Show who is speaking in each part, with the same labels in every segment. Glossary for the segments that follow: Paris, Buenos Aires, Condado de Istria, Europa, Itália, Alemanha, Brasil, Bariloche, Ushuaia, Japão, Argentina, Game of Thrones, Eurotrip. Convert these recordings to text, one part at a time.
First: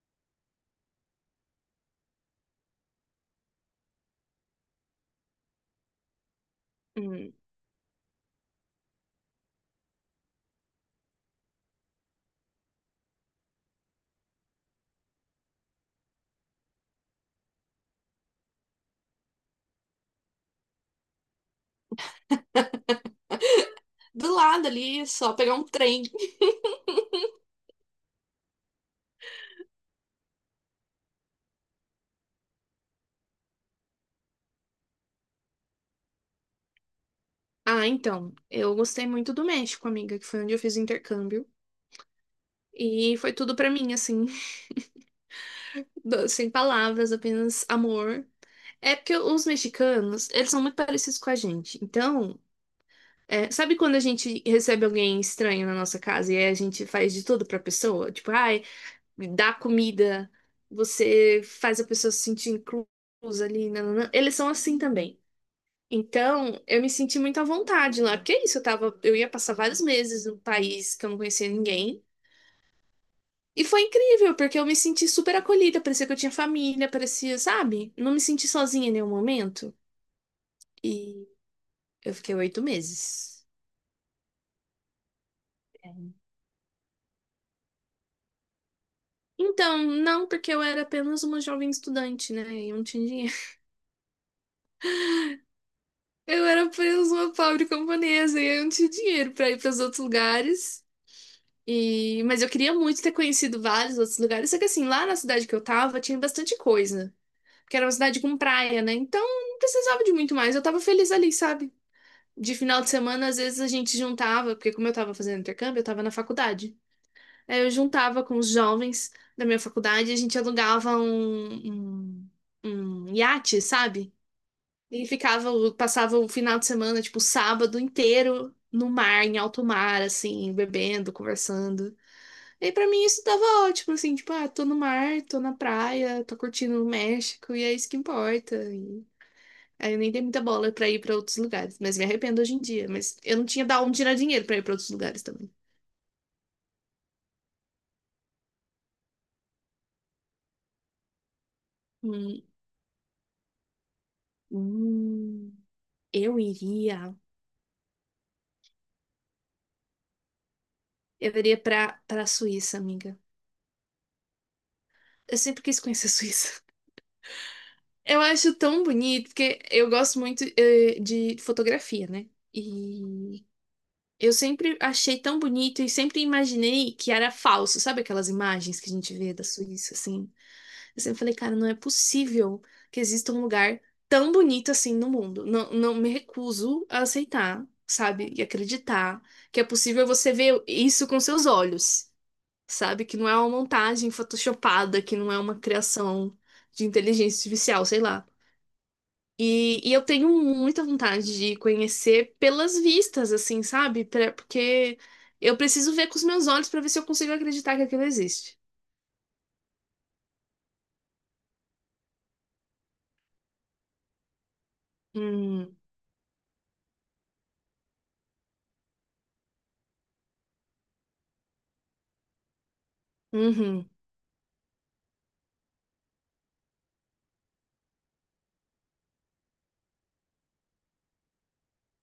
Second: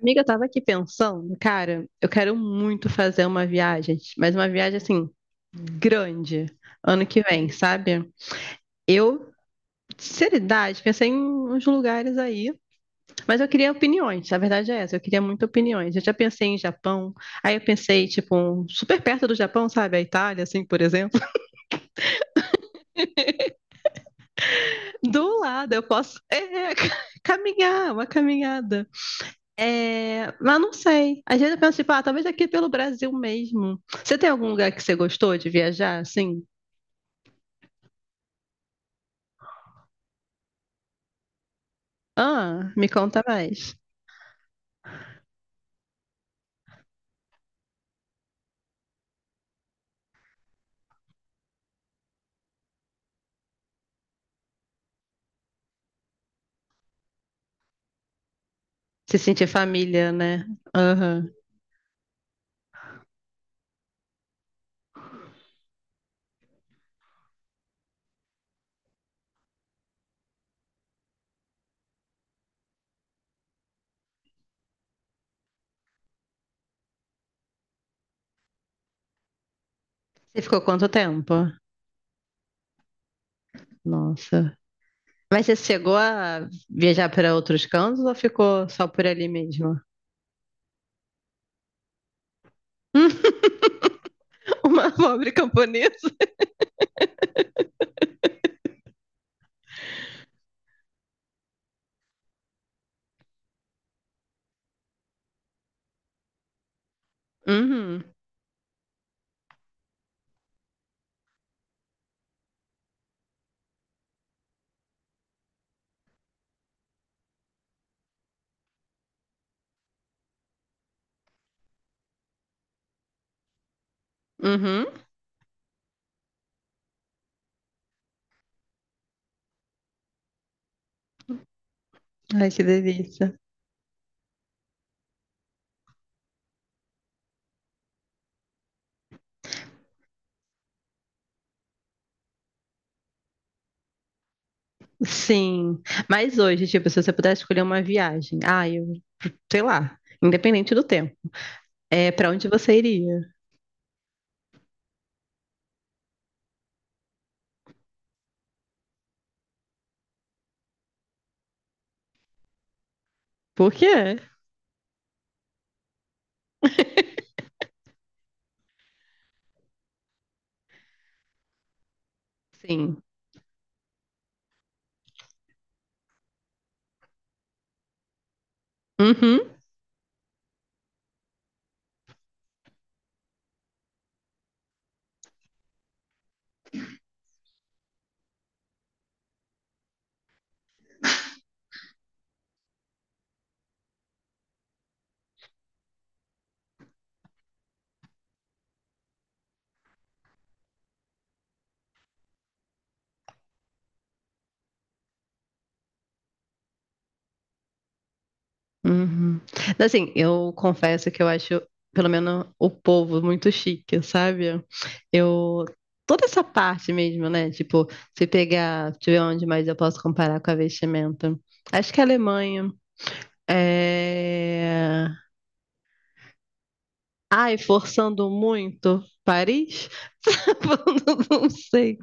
Speaker 1: Amiga, eu tava aqui pensando, cara, eu quero muito fazer uma viagem, mas uma viagem assim, grande, ano que
Speaker 2: Hum.
Speaker 1: vem, sabe? Eu, sinceridade, pensei em uns lugares aí, mas eu queria opiniões, a verdade é essa, eu queria muito opiniões. Eu já pensei em Japão, aí eu pensei, tipo, super perto do Japão, sabe? A Itália, assim, por exemplo.
Speaker 2: Do lado ali, só
Speaker 1: Do
Speaker 2: pegar um
Speaker 1: lado, eu
Speaker 2: trem.
Speaker 1: posso, é, caminhar, uma caminhada. É, mas não sei. Às vezes eu penso, tipo, ah, talvez aqui é pelo Brasil mesmo. Você tem algum lugar que você gostou de viajar, assim?
Speaker 2: Ah, então, eu gostei muito do México, amiga, que foi onde eu fiz o intercâmbio.
Speaker 1: Ah, me
Speaker 2: E
Speaker 1: conta
Speaker 2: foi tudo pra
Speaker 1: mais.
Speaker 2: mim, assim, sem palavras, apenas amor. É porque os mexicanos, eles são muito parecidos com a gente. Então, sabe quando a gente recebe alguém estranho na nossa casa e aí a gente faz de tudo pra pessoa? Tipo, ai,
Speaker 1: Se sentir
Speaker 2: dá
Speaker 1: família,
Speaker 2: comida,
Speaker 1: né? Aham.
Speaker 2: você faz a pessoa se sentir inclusa ali. Nananã. Eles são assim também. Então, eu me senti muito à vontade lá, porque é isso, eu ia passar vários meses num país que eu não conhecia ninguém. E foi incrível, porque eu me senti super acolhida, parecia que eu tinha família, parecia, sabe? Não me senti sozinha em nenhum momento.
Speaker 1: Você ficou quanto
Speaker 2: E
Speaker 1: tempo?
Speaker 2: eu fiquei 8 meses.
Speaker 1: Nossa. Mas você chegou a viajar para outros cantos ou ficou só por ali
Speaker 2: Então,
Speaker 1: mesmo?
Speaker 2: não, porque eu era apenas uma jovem estudante, né? E eu não tinha dinheiro.
Speaker 1: Uma pobre camponesa.
Speaker 2: Eu era apenas uma pobre camponesa e eu não tinha dinheiro pra ir para os outros lugares. Mas eu queria muito ter conhecido vários outros lugares. Só que assim, lá na cidade que eu tava, tinha bastante coisa. Porque era uma
Speaker 1: Uhum,
Speaker 2: cidade com praia, né? Então não precisava de muito mais. Eu tava feliz ali, sabe? De final de semana, às vezes a gente juntava, porque como eu tava fazendo intercâmbio, eu tava na faculdade. Aí eu juntava com os jovens da minha faculdade, e a gente alugava um iate, sabe?
Speaker 1: uhum.
Speaker 2: E ficava, passava o final de semana, tipo, o sábado inteiro no mar, em alto mar, assim, bebendo, conversando.
Speaker 1: Ai, que
Speaker 2: E pra mim isso
Speaker 1: delícia.
Speaker 2: tava ótimo, assim, tipo, ah, tô no mar, tô na praia, tô curtindo o México, e é isso que importa. Aí eu nem dei muita bola pra ir pra outros lugares, mas me arrependo hoje em dia. Mas eu não tinha da onde tirar dinheiro pra ir pra outros lugares também.
Speaker 1: Sim. Mas hoje, tipo, se você pudesse escolher uma viagem, ah, eu sei lá, independente do tempo. É, pra
Speaker 2: Hum,
Speaker 1: onde você iria?
Speaker 2: hum, eu iria. Eu iria pra Suíça, amiga.
Speaker 1: Por quê?
Speaker 2: Eu sempre quis conhecer a Suíça. Eu acho tão bonito, porque eu gosto muito, de fotografia, né?
Speaker 1: Sim.
Speaker 2: E eu sempre achei tão bonito e sempre imaginei que era falso. Sabe aquelas imagens que a gente vê
Speaker 1: Uhum,
Speaker 2: da Suíça, assim? Eu sempre falei, cara, não é possível que exista um lugar tão bonito assim no mundo. Não, não me recuso a aceitar, sabe? E acreditar que é possível você ver isso com seus olhos, sabe? Que não é uma montagem photoshopada, que não é uma criação de inteligência artificial, sei lá. E eu tenho muita vontade de conhecer pelas vistas, assim, sabe? Porque eu preciso ver com os meus olhos para ver se eu consigo acreditar que aquilo existe.
Speaker 1: uhum. Assim, eu confesso que eu acho, pelo menos, o povo muito chique, sabe? Eu.
Speaker 2: Hum,
Speaker 1: Toda essa parte mesmo, né? Tipo, se pegar, deixa eu ver onde mais eu posso comparar com a vestimenta. Acho que a Alemanha.
Speaker 2: uhum,
Speaker 1: É... Ai, forçando muito Paris? Não, sei.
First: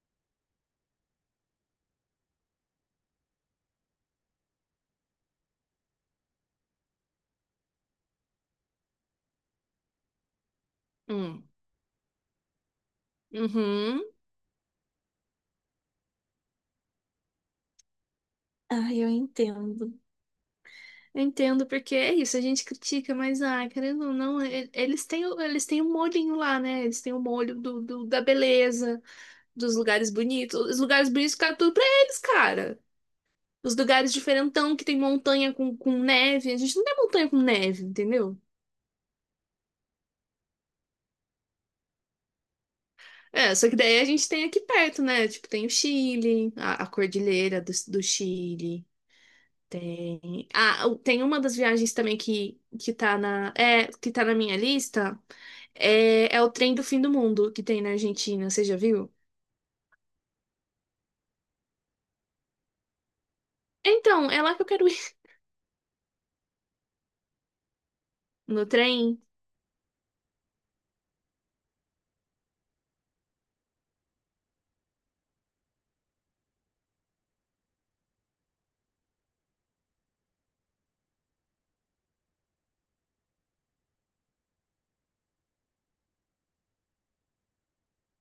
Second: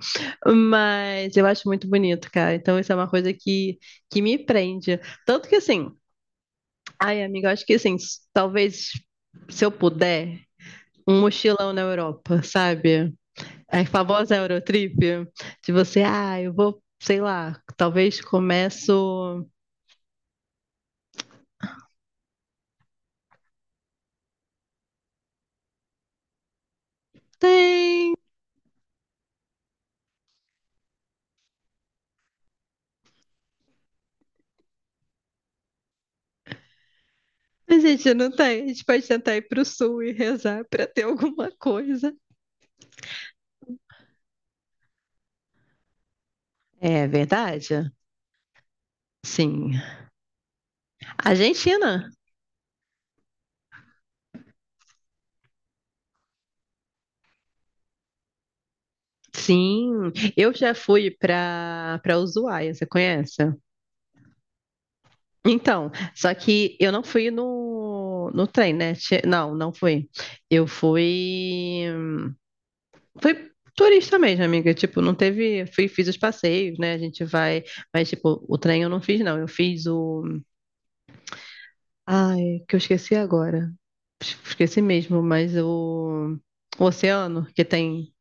Speaker 1: Mas eu acho muito bonito, cara. Então, isso é uma coisa que me prende. Tanto que, assim, ai, amiga, eu acho que, assim, talvez, se eu puder, um
Speaker 2: hum,
Speaker 1: mochilão na Europa, sabe? É a
Speaker 2: uhum.
Speaker 1: famosa Eurotrip, de você, ah, eu vou, sei lá, talvez
Speaker 2: Ah, eu
Speaker 1: começo.
Speaker 2: entendo. Eu entendo, porque é isso, a gente critica, mas, ah, querendo ou não, eles têm o molhinho lá, né? Eles têm o molho
Speaker 1: Tem,
Speaker 2: da beleza, dos lugares bonitos. Os lugares bonitos ficaram tudo pra eles, cara. Os lugares diferentão, que tem montanha com neve. A gente não tem montanha com
Speaker 1: a
Speaker 2: neve,
Speaker 1: gente não
Speaker 2: entendeu?
Speaker 1: tem. A gente pode tentar ir pro sul e rezar pra ter alguma coisa.
Speaker 2: É, só que daí a gente tem aqui perto, né? Tipo, tem o Chile, a
Speaker 1: É
Speaker 2: cordilheira do,
Speaker 1: verdade.
Speaker 2: do Chile.
Speaker 1: Sim.
Speaker 2: Tem. Ah, tem uma das viagens
Speaker 1: Argentina.
Speaker 2: também que tá na minha lista. É o trem do fim do mundo que tem na Argentina, você já viu?
Speaker 1: Sim, eu já fui para Ushuaia, você conhece?
Speaker 2: Então, é lá que eu quero ir.
Speaker 1: Então, só que eu não fui no
Speaker 2: No
Speaker 1: trem, né?
Speaker 2: trem?
Speaker 1: Não, não fui. Eu fui fui turista mesmo, amiga, tipo, não teve, fui fiz os passeios, né? A gente vai, mas tipo, o trem eu não fiz não, eu fiz o ai, que eu esqueci agora. Esqueci mesmo, mas o oceano que tem.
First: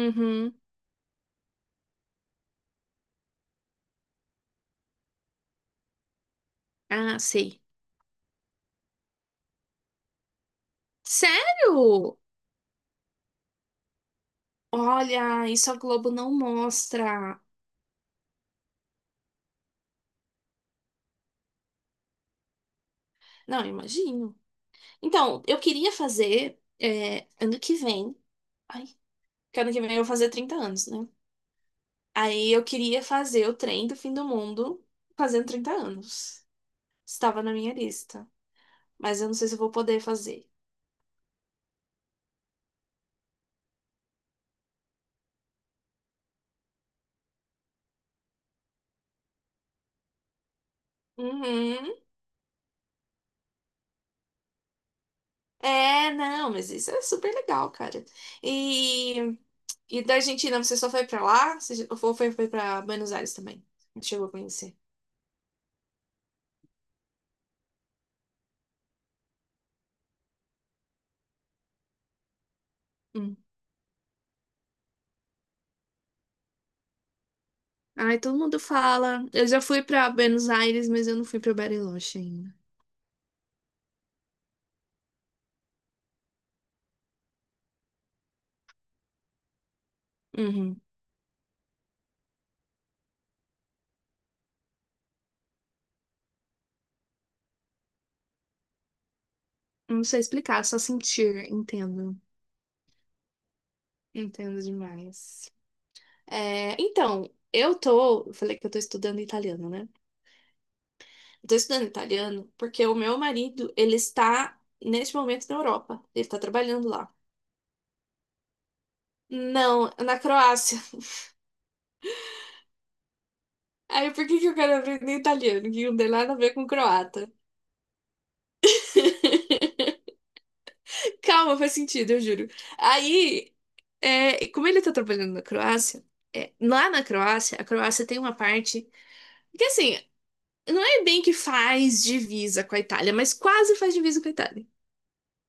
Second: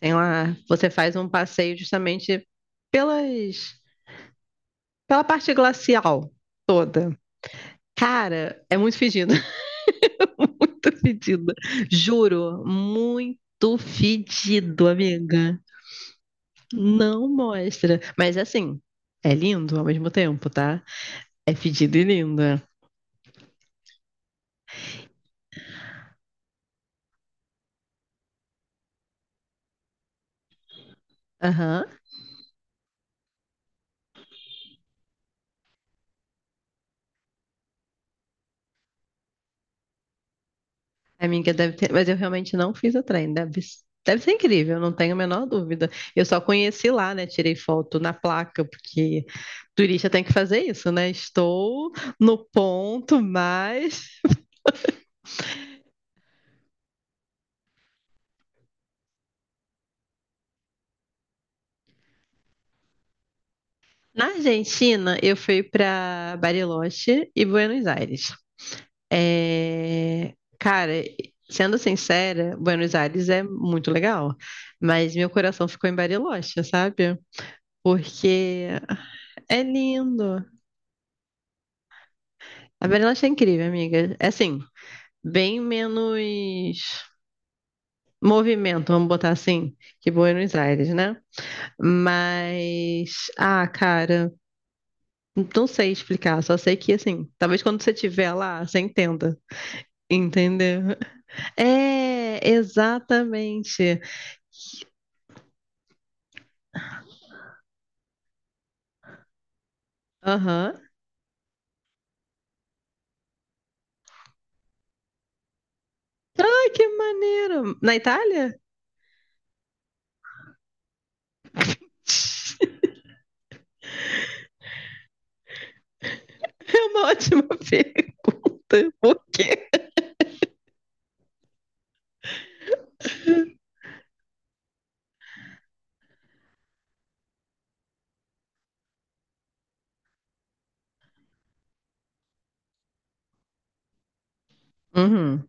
Speaker 1: Tem lá, você faz um passeio justamente pelas, pela parte glacial toda.
Speaker 2: Ah, sei.
Speaker 1: Cara, é muito fedido, muito fedido.
Speaker 2: Sério?
Speaker 1: Juro, muito fedido,
Speaker 2: Olha,
Speaker 1: amiga.
Speaker 2: isso a Globo não
Speaker 1: Não
Speaker 2: mostra.
Speaker 1: mostra. Mas assim, é lindo ao mesmo tempo, tá? É fedido e lindo.
Speaker 2: Não, imagino. Então, eu queria fazer ano que vem. Ai, que ano que vem eu vou fazer 30 anos, né?
Speaker 1: Aham.
Speaker 2: Aí eu queria fazer o trem do fim do mundo fazendo 30 anos. Estava na minha lista, mas eu não sei se eu vou poder fazer.
Speaker 1: Amiga, deve ter, mas eu realmente não fiz o trem, deve, deve ser incrível, não tenho a menor dúvida. Eu só conheci lá, né? Tirei foto na placa, porque turista tem que fazer isso, né? Estou
Speaker 2: Uhum.
Speaker 1: no ponto, mas.
Speaker 2: É, não, mas isso é super legal, cara. E, e da Argentina, você só foi pra lá? Você ou foi pra Buenos Aires também?
Speaker 1: Na
Speaker 2: Chegou a conhecer.
Speaker 1: Argentina, eu fui para Bariloche e Buenos Aires. É, cara, sendo sincera, Buenos Aires
Speaker 2: Hum.
Speaker 1: é muito legal, mas meu coração ficou em Bariloche, sabe?
Speaker 2: Ai, todo mundo
Speaker 1: Porque
Speaker 2: fala. Eu já
Speaker 1: é
Speaker 2: fui pra
Speaker 1: lindo,
Speaker 2: Buenos Aires, mas eu não fui pra Bariloche ainda.
Speaker 1: a Berlanche é incrível, amiga. É assim, bem menos movimento, vamos botar assim, que Buenos
Speaker 2: Uhum.
Speaker 1: Aires, né? Mas, ah, cara, não sei explicar, só sei que assim, talvez quando você estiver lá, você entenda.
Speaker 2: Não sei explicar, só
Speaker 1: Entendeu?
Speaker 2: sentir, entendo.
Speaker 1: É, exatamente.
Speaker 2: Entendo demais. É, então, eu falei que eu tô estudando italiano, né?
Speaker 1: Aham.
Speaker 2: Estou estudando italiano porque o meu marido, ele está neste momento na Europa. Ele está
Speaker 1: Ai, que
Speaker 2: trabalhando lá.
Speaker 1: maneiro! Na Itália?
Speaker 2: Não, na Croácia. Aí por que que eu quero aprender italiano? Que não tem nada a ver com
Speaker 1: É uma
Speaker 2: croata.
Speaker 1: ótima pergunta. Por quê?
Speaker 2: Calma, faz sentido, eu juro. Aí, como ele tá trabalhando na Croácia, lá na Croácia, a Croácia tem uma parte que, assim, não é bem que faz divisa com a Itália, mas quase faz divisa com a Itália.
Speaker 1: Uhum,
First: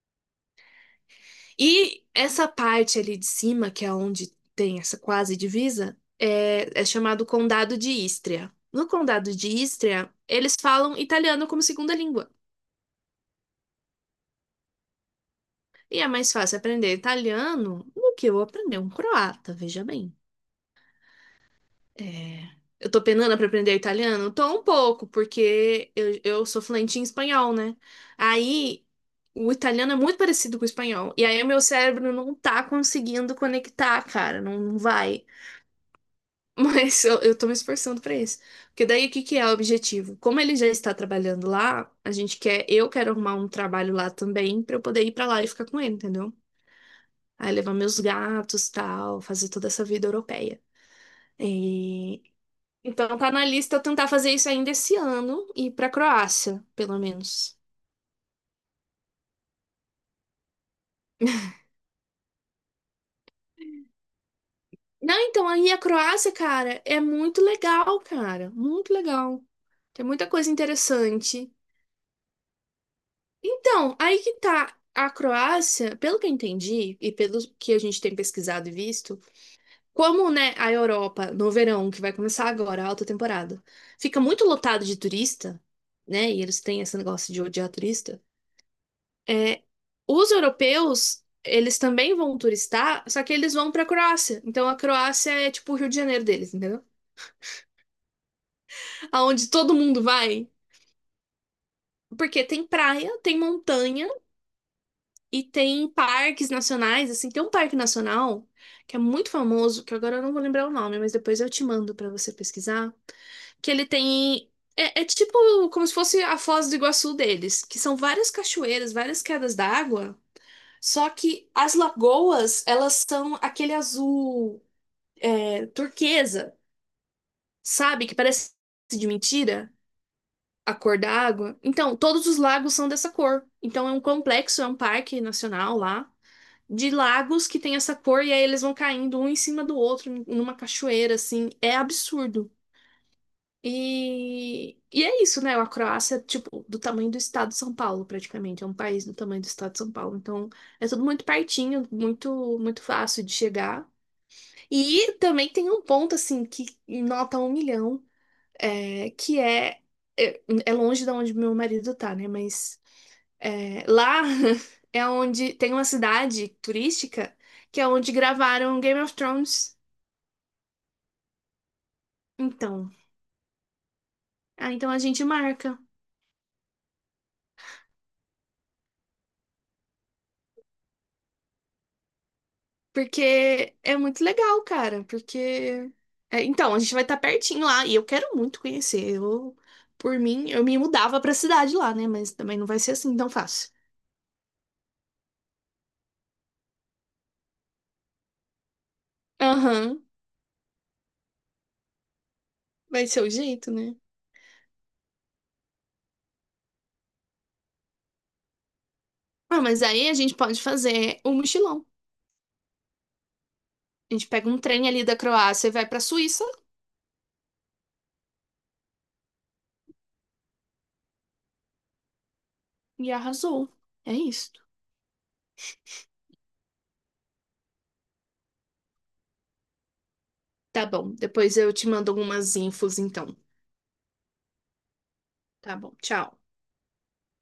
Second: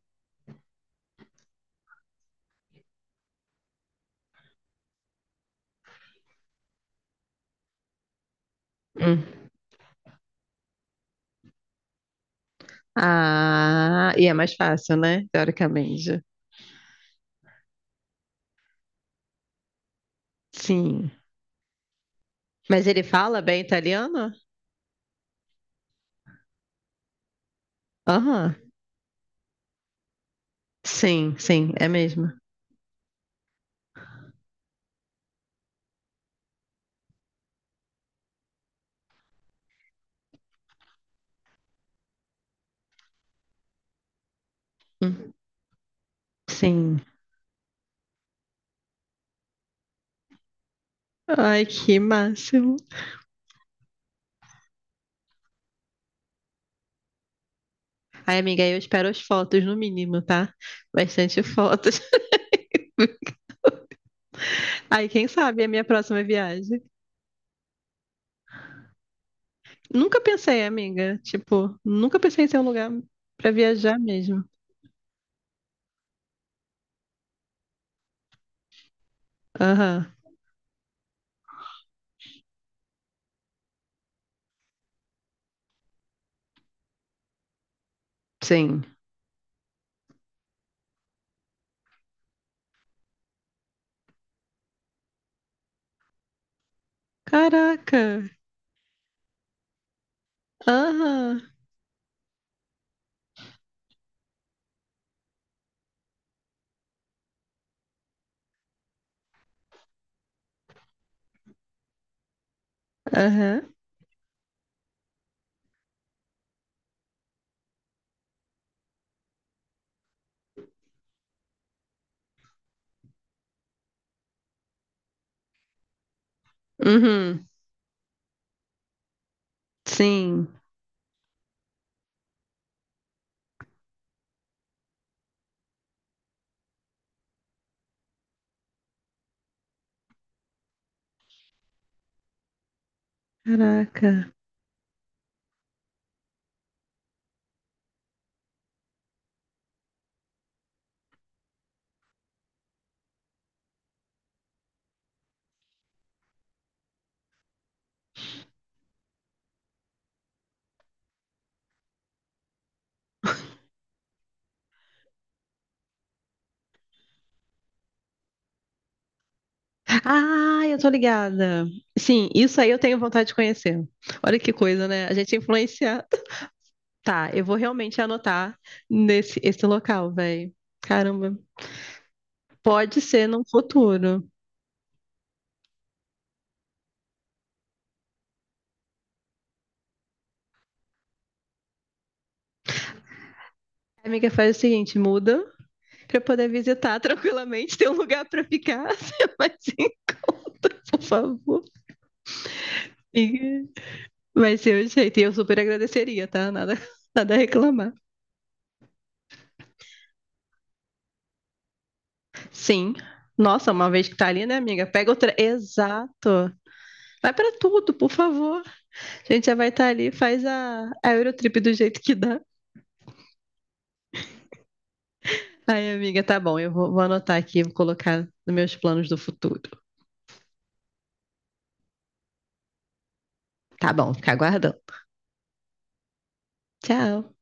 Speaker 2: E essa parte ali de cima, que é onde tem essa quase divisa, é chamado Condado de Istria. No
Speaker 1: uhum.
Speaker 2: Condado de Istria, eles falam italiano como segunda língua.
Speaker 1: Ah, e é mais fácil, né?
Speaker 2: E é
Speaker 1: Teoricamente.
Speaker 2: mais fácil aprender italiano do que eu aprender um croata, veja bem.
Speaker 1: Sim.
Speaker 2: É,
Speaker 1: Mas
Speaker 2: eu tô
Speaker 1: ele
Speaker 2: penando
Speaker 1: fala
Speaker 2: pra
Speaker 1: bem
Speaker 2: aprender
Speaker 1: italiano?
Speaker 2: italiano? Tô um pouco, porque eu sou fluente em espanhol, né?
Speaker 1: Aham.
Speaker 2: Aí, o italiano é muito parecido com o espanhol. E
Speaker 1: Sim,
Speaker 2: aí, o meu
Speaker 1: sim, é
Speaker 2: cérebro
Speaker 1: mesmo.
Speaker 2: não tá conseguindo conectar, cara, não vai. Mas eu tô me esforçando pra isso. Porque daí o que que é o objetivo? Como ele já está trabalhando lá, eu quero arrumar um trabalho lá também pra eu poder ir pra
Speaker 1: Hum,
Speaker 2: lá e ficar com ele, entendeu?
Speaker 1: Sim.
Speaker 2: Aí levar meus gatos, tal, fazer toda essa vida europeia.
Speaker 1: Ai, que
Speaker 2: E-
Speaker 1: máximo.
Speaker 2: Então tá na lista eu tentar fazer isso ainda esse ano e ir pra Croácia, pelo menos.
Speaker 1: Ai, amiga, eu espero as fotos no mínimo, tá? Bastante fotos. Ai,
Speaker 2: Não,
Speaker 1: quem
Speaker 2: então
Speaker 1: sabe a
Speaker 2: aí a
Speaker 1: minha próxima
Speaker 2: Croácia,
Speaker 1: viagem.
Speaker 2: cara, é muito legal, cara, muito legal. Tem
Speaker 1: Nunca
Speaker 2: muita coisa
Speaker 1: pensei, amiga.
Speaker 2: interessante.
Speaker 1: Tipo, nunca pensei em ser um lugar pra
Speaker 2: Então,
Speaker 1: viajar
Speaker 2: aí que
Speaker 1: mesmo.
Speaker 2: tá. A Croácia, pelo que eu entendi e pelo que a gente tem pesquisado e visto,
Speaker 1: Aham.
Speaker 2: como, né, a Europa no verão, que vai começar agora, a alta temporada, fica muito lotado de turista, né? E eles têm esse negócio de odiar turista.
Speaker 1: Sim.
Speaker 2: É, os europeus, eles também vão turistar, só que eles vão pra Croácia. Então a Croácia é tipo o Rio de Janeiro deles, entendeu?
Speaker 1: Caraca.
Speaker 2: Aonde todo mundo vai,
Speaker 1: Aham.
Speaker 2: porque tem praia, tem montanha. E tem parques nacionais, assim, tem um parque nacional que é muito famoso, que agora eu não vou lembrar o nome, mas depois eu te mando pra você pesquisar, que
Speaker 1: Aham.
Speaker 2: ele tem é tipo como se fosse a Foz do Iguaçu deles, que são várias cachoeiras, várias quedas d'água, só que as lagoas, elas são aquele azul turquesa,
Speaker 1: Uhum.
Speaker 2: sabe? Que parece de mentira.
Speaker 1: Sim.
Speaker 2: A cor da água. Então, todos os lagos são dessa cor. Então, é um complexo, é um parque nacional lá de lagos que tem essa cor e aí eles vão caindo um em cima do outro numa cachoeira, assim. É absurdo.
Speaker 1: Caraca.
Speaker 2: E é isso, né? A Croácia, tipo, do tamanho do estado de São Paulo, praticamente. É um país do tamanho do estado de São Paulo. Então, é tudo muito pertinho, muito, muito fácil de chegar. E também tem um ponto, assim, que nota um milhão, é, que é, é. É longe de onde meu marido tá, né? Mas lá é onde tem uma cidade turística que é onde gravaram Game of Thrones.
Speaker 1: Ah, eu tô ligada. Sim, isso aí eu
Speaker 2: Então,
Speaker 1: tenho vontade de conhecer. Olha que
Speaker 2: ah,
Speaker 1: coisa,
Speaker 2: então a
Speaker 1: né? A
Speaker 2: gente
Speaker 1: gente é
Speaker 2: marca.
Speaker 1: influenciado. Tá, eu vou realmente anotar nesse esse local, velho. Caramba. Pode ser num
Speaker 2: Porque é
Speaker 1: futuro.
Speaker 2: muito legal, cara. Porque. Então, a gente vai estar pertinho lá. E eu quero muito conhecer. Eu, por mim, eu me mudava pra cidade lá, né? Mas também não vai ser assim tão fácil.
Speaker 1: Amiga, faz o seguinte, muda pra eu poder visitar tranquilamente, ter um lugar pra ficar. Você vai se
Speaker 2: Aham,
Speaker 1: encontra, por favor.
Speaker 2: vai ser o
Speaker 1: Amiga,
Speaker 2: jeito, né?
Speaker 1: vai ser o jeito. E eu super agradeceria, tá? Nada, nada a reclamar.
Speaker 2: Ah, mas aí a gente pode fazer um mochilão.
Speaker 1: Sim. Nossa, uma vez
Speaker 2: A
Speaker 1: que tá
Speaker 2: gente
Speaker 1: ali,
Speaker 2: pega
Speaker 1: né,
Speaker 2: um
Speaker 1: amiga?
Speaker 2: trem ali
Speaker 1: Pega
Speaker 2: da
Speaker 1: outra.
Speaker 2: Croácia e vai pra Suíça.
Speaker 1: Exato. Vai pra tudo, por favor. A gente já vai estar ali, faz a Eurotrip do jeito que dá.
Speaker 2: E arrasou. É isso.
Speaker 1: Aí, amiga, tá bom. Eu vou, vou anotar aqui, vou colocar nos meus planos do futuro.
Speaker 2: Tá bom, depois eu te mando algumas infos então.
Speaker 1: Tá bom, fica aguardando.
Speaker 2: Tá bom, tchau.
Speaker 1: Tchau.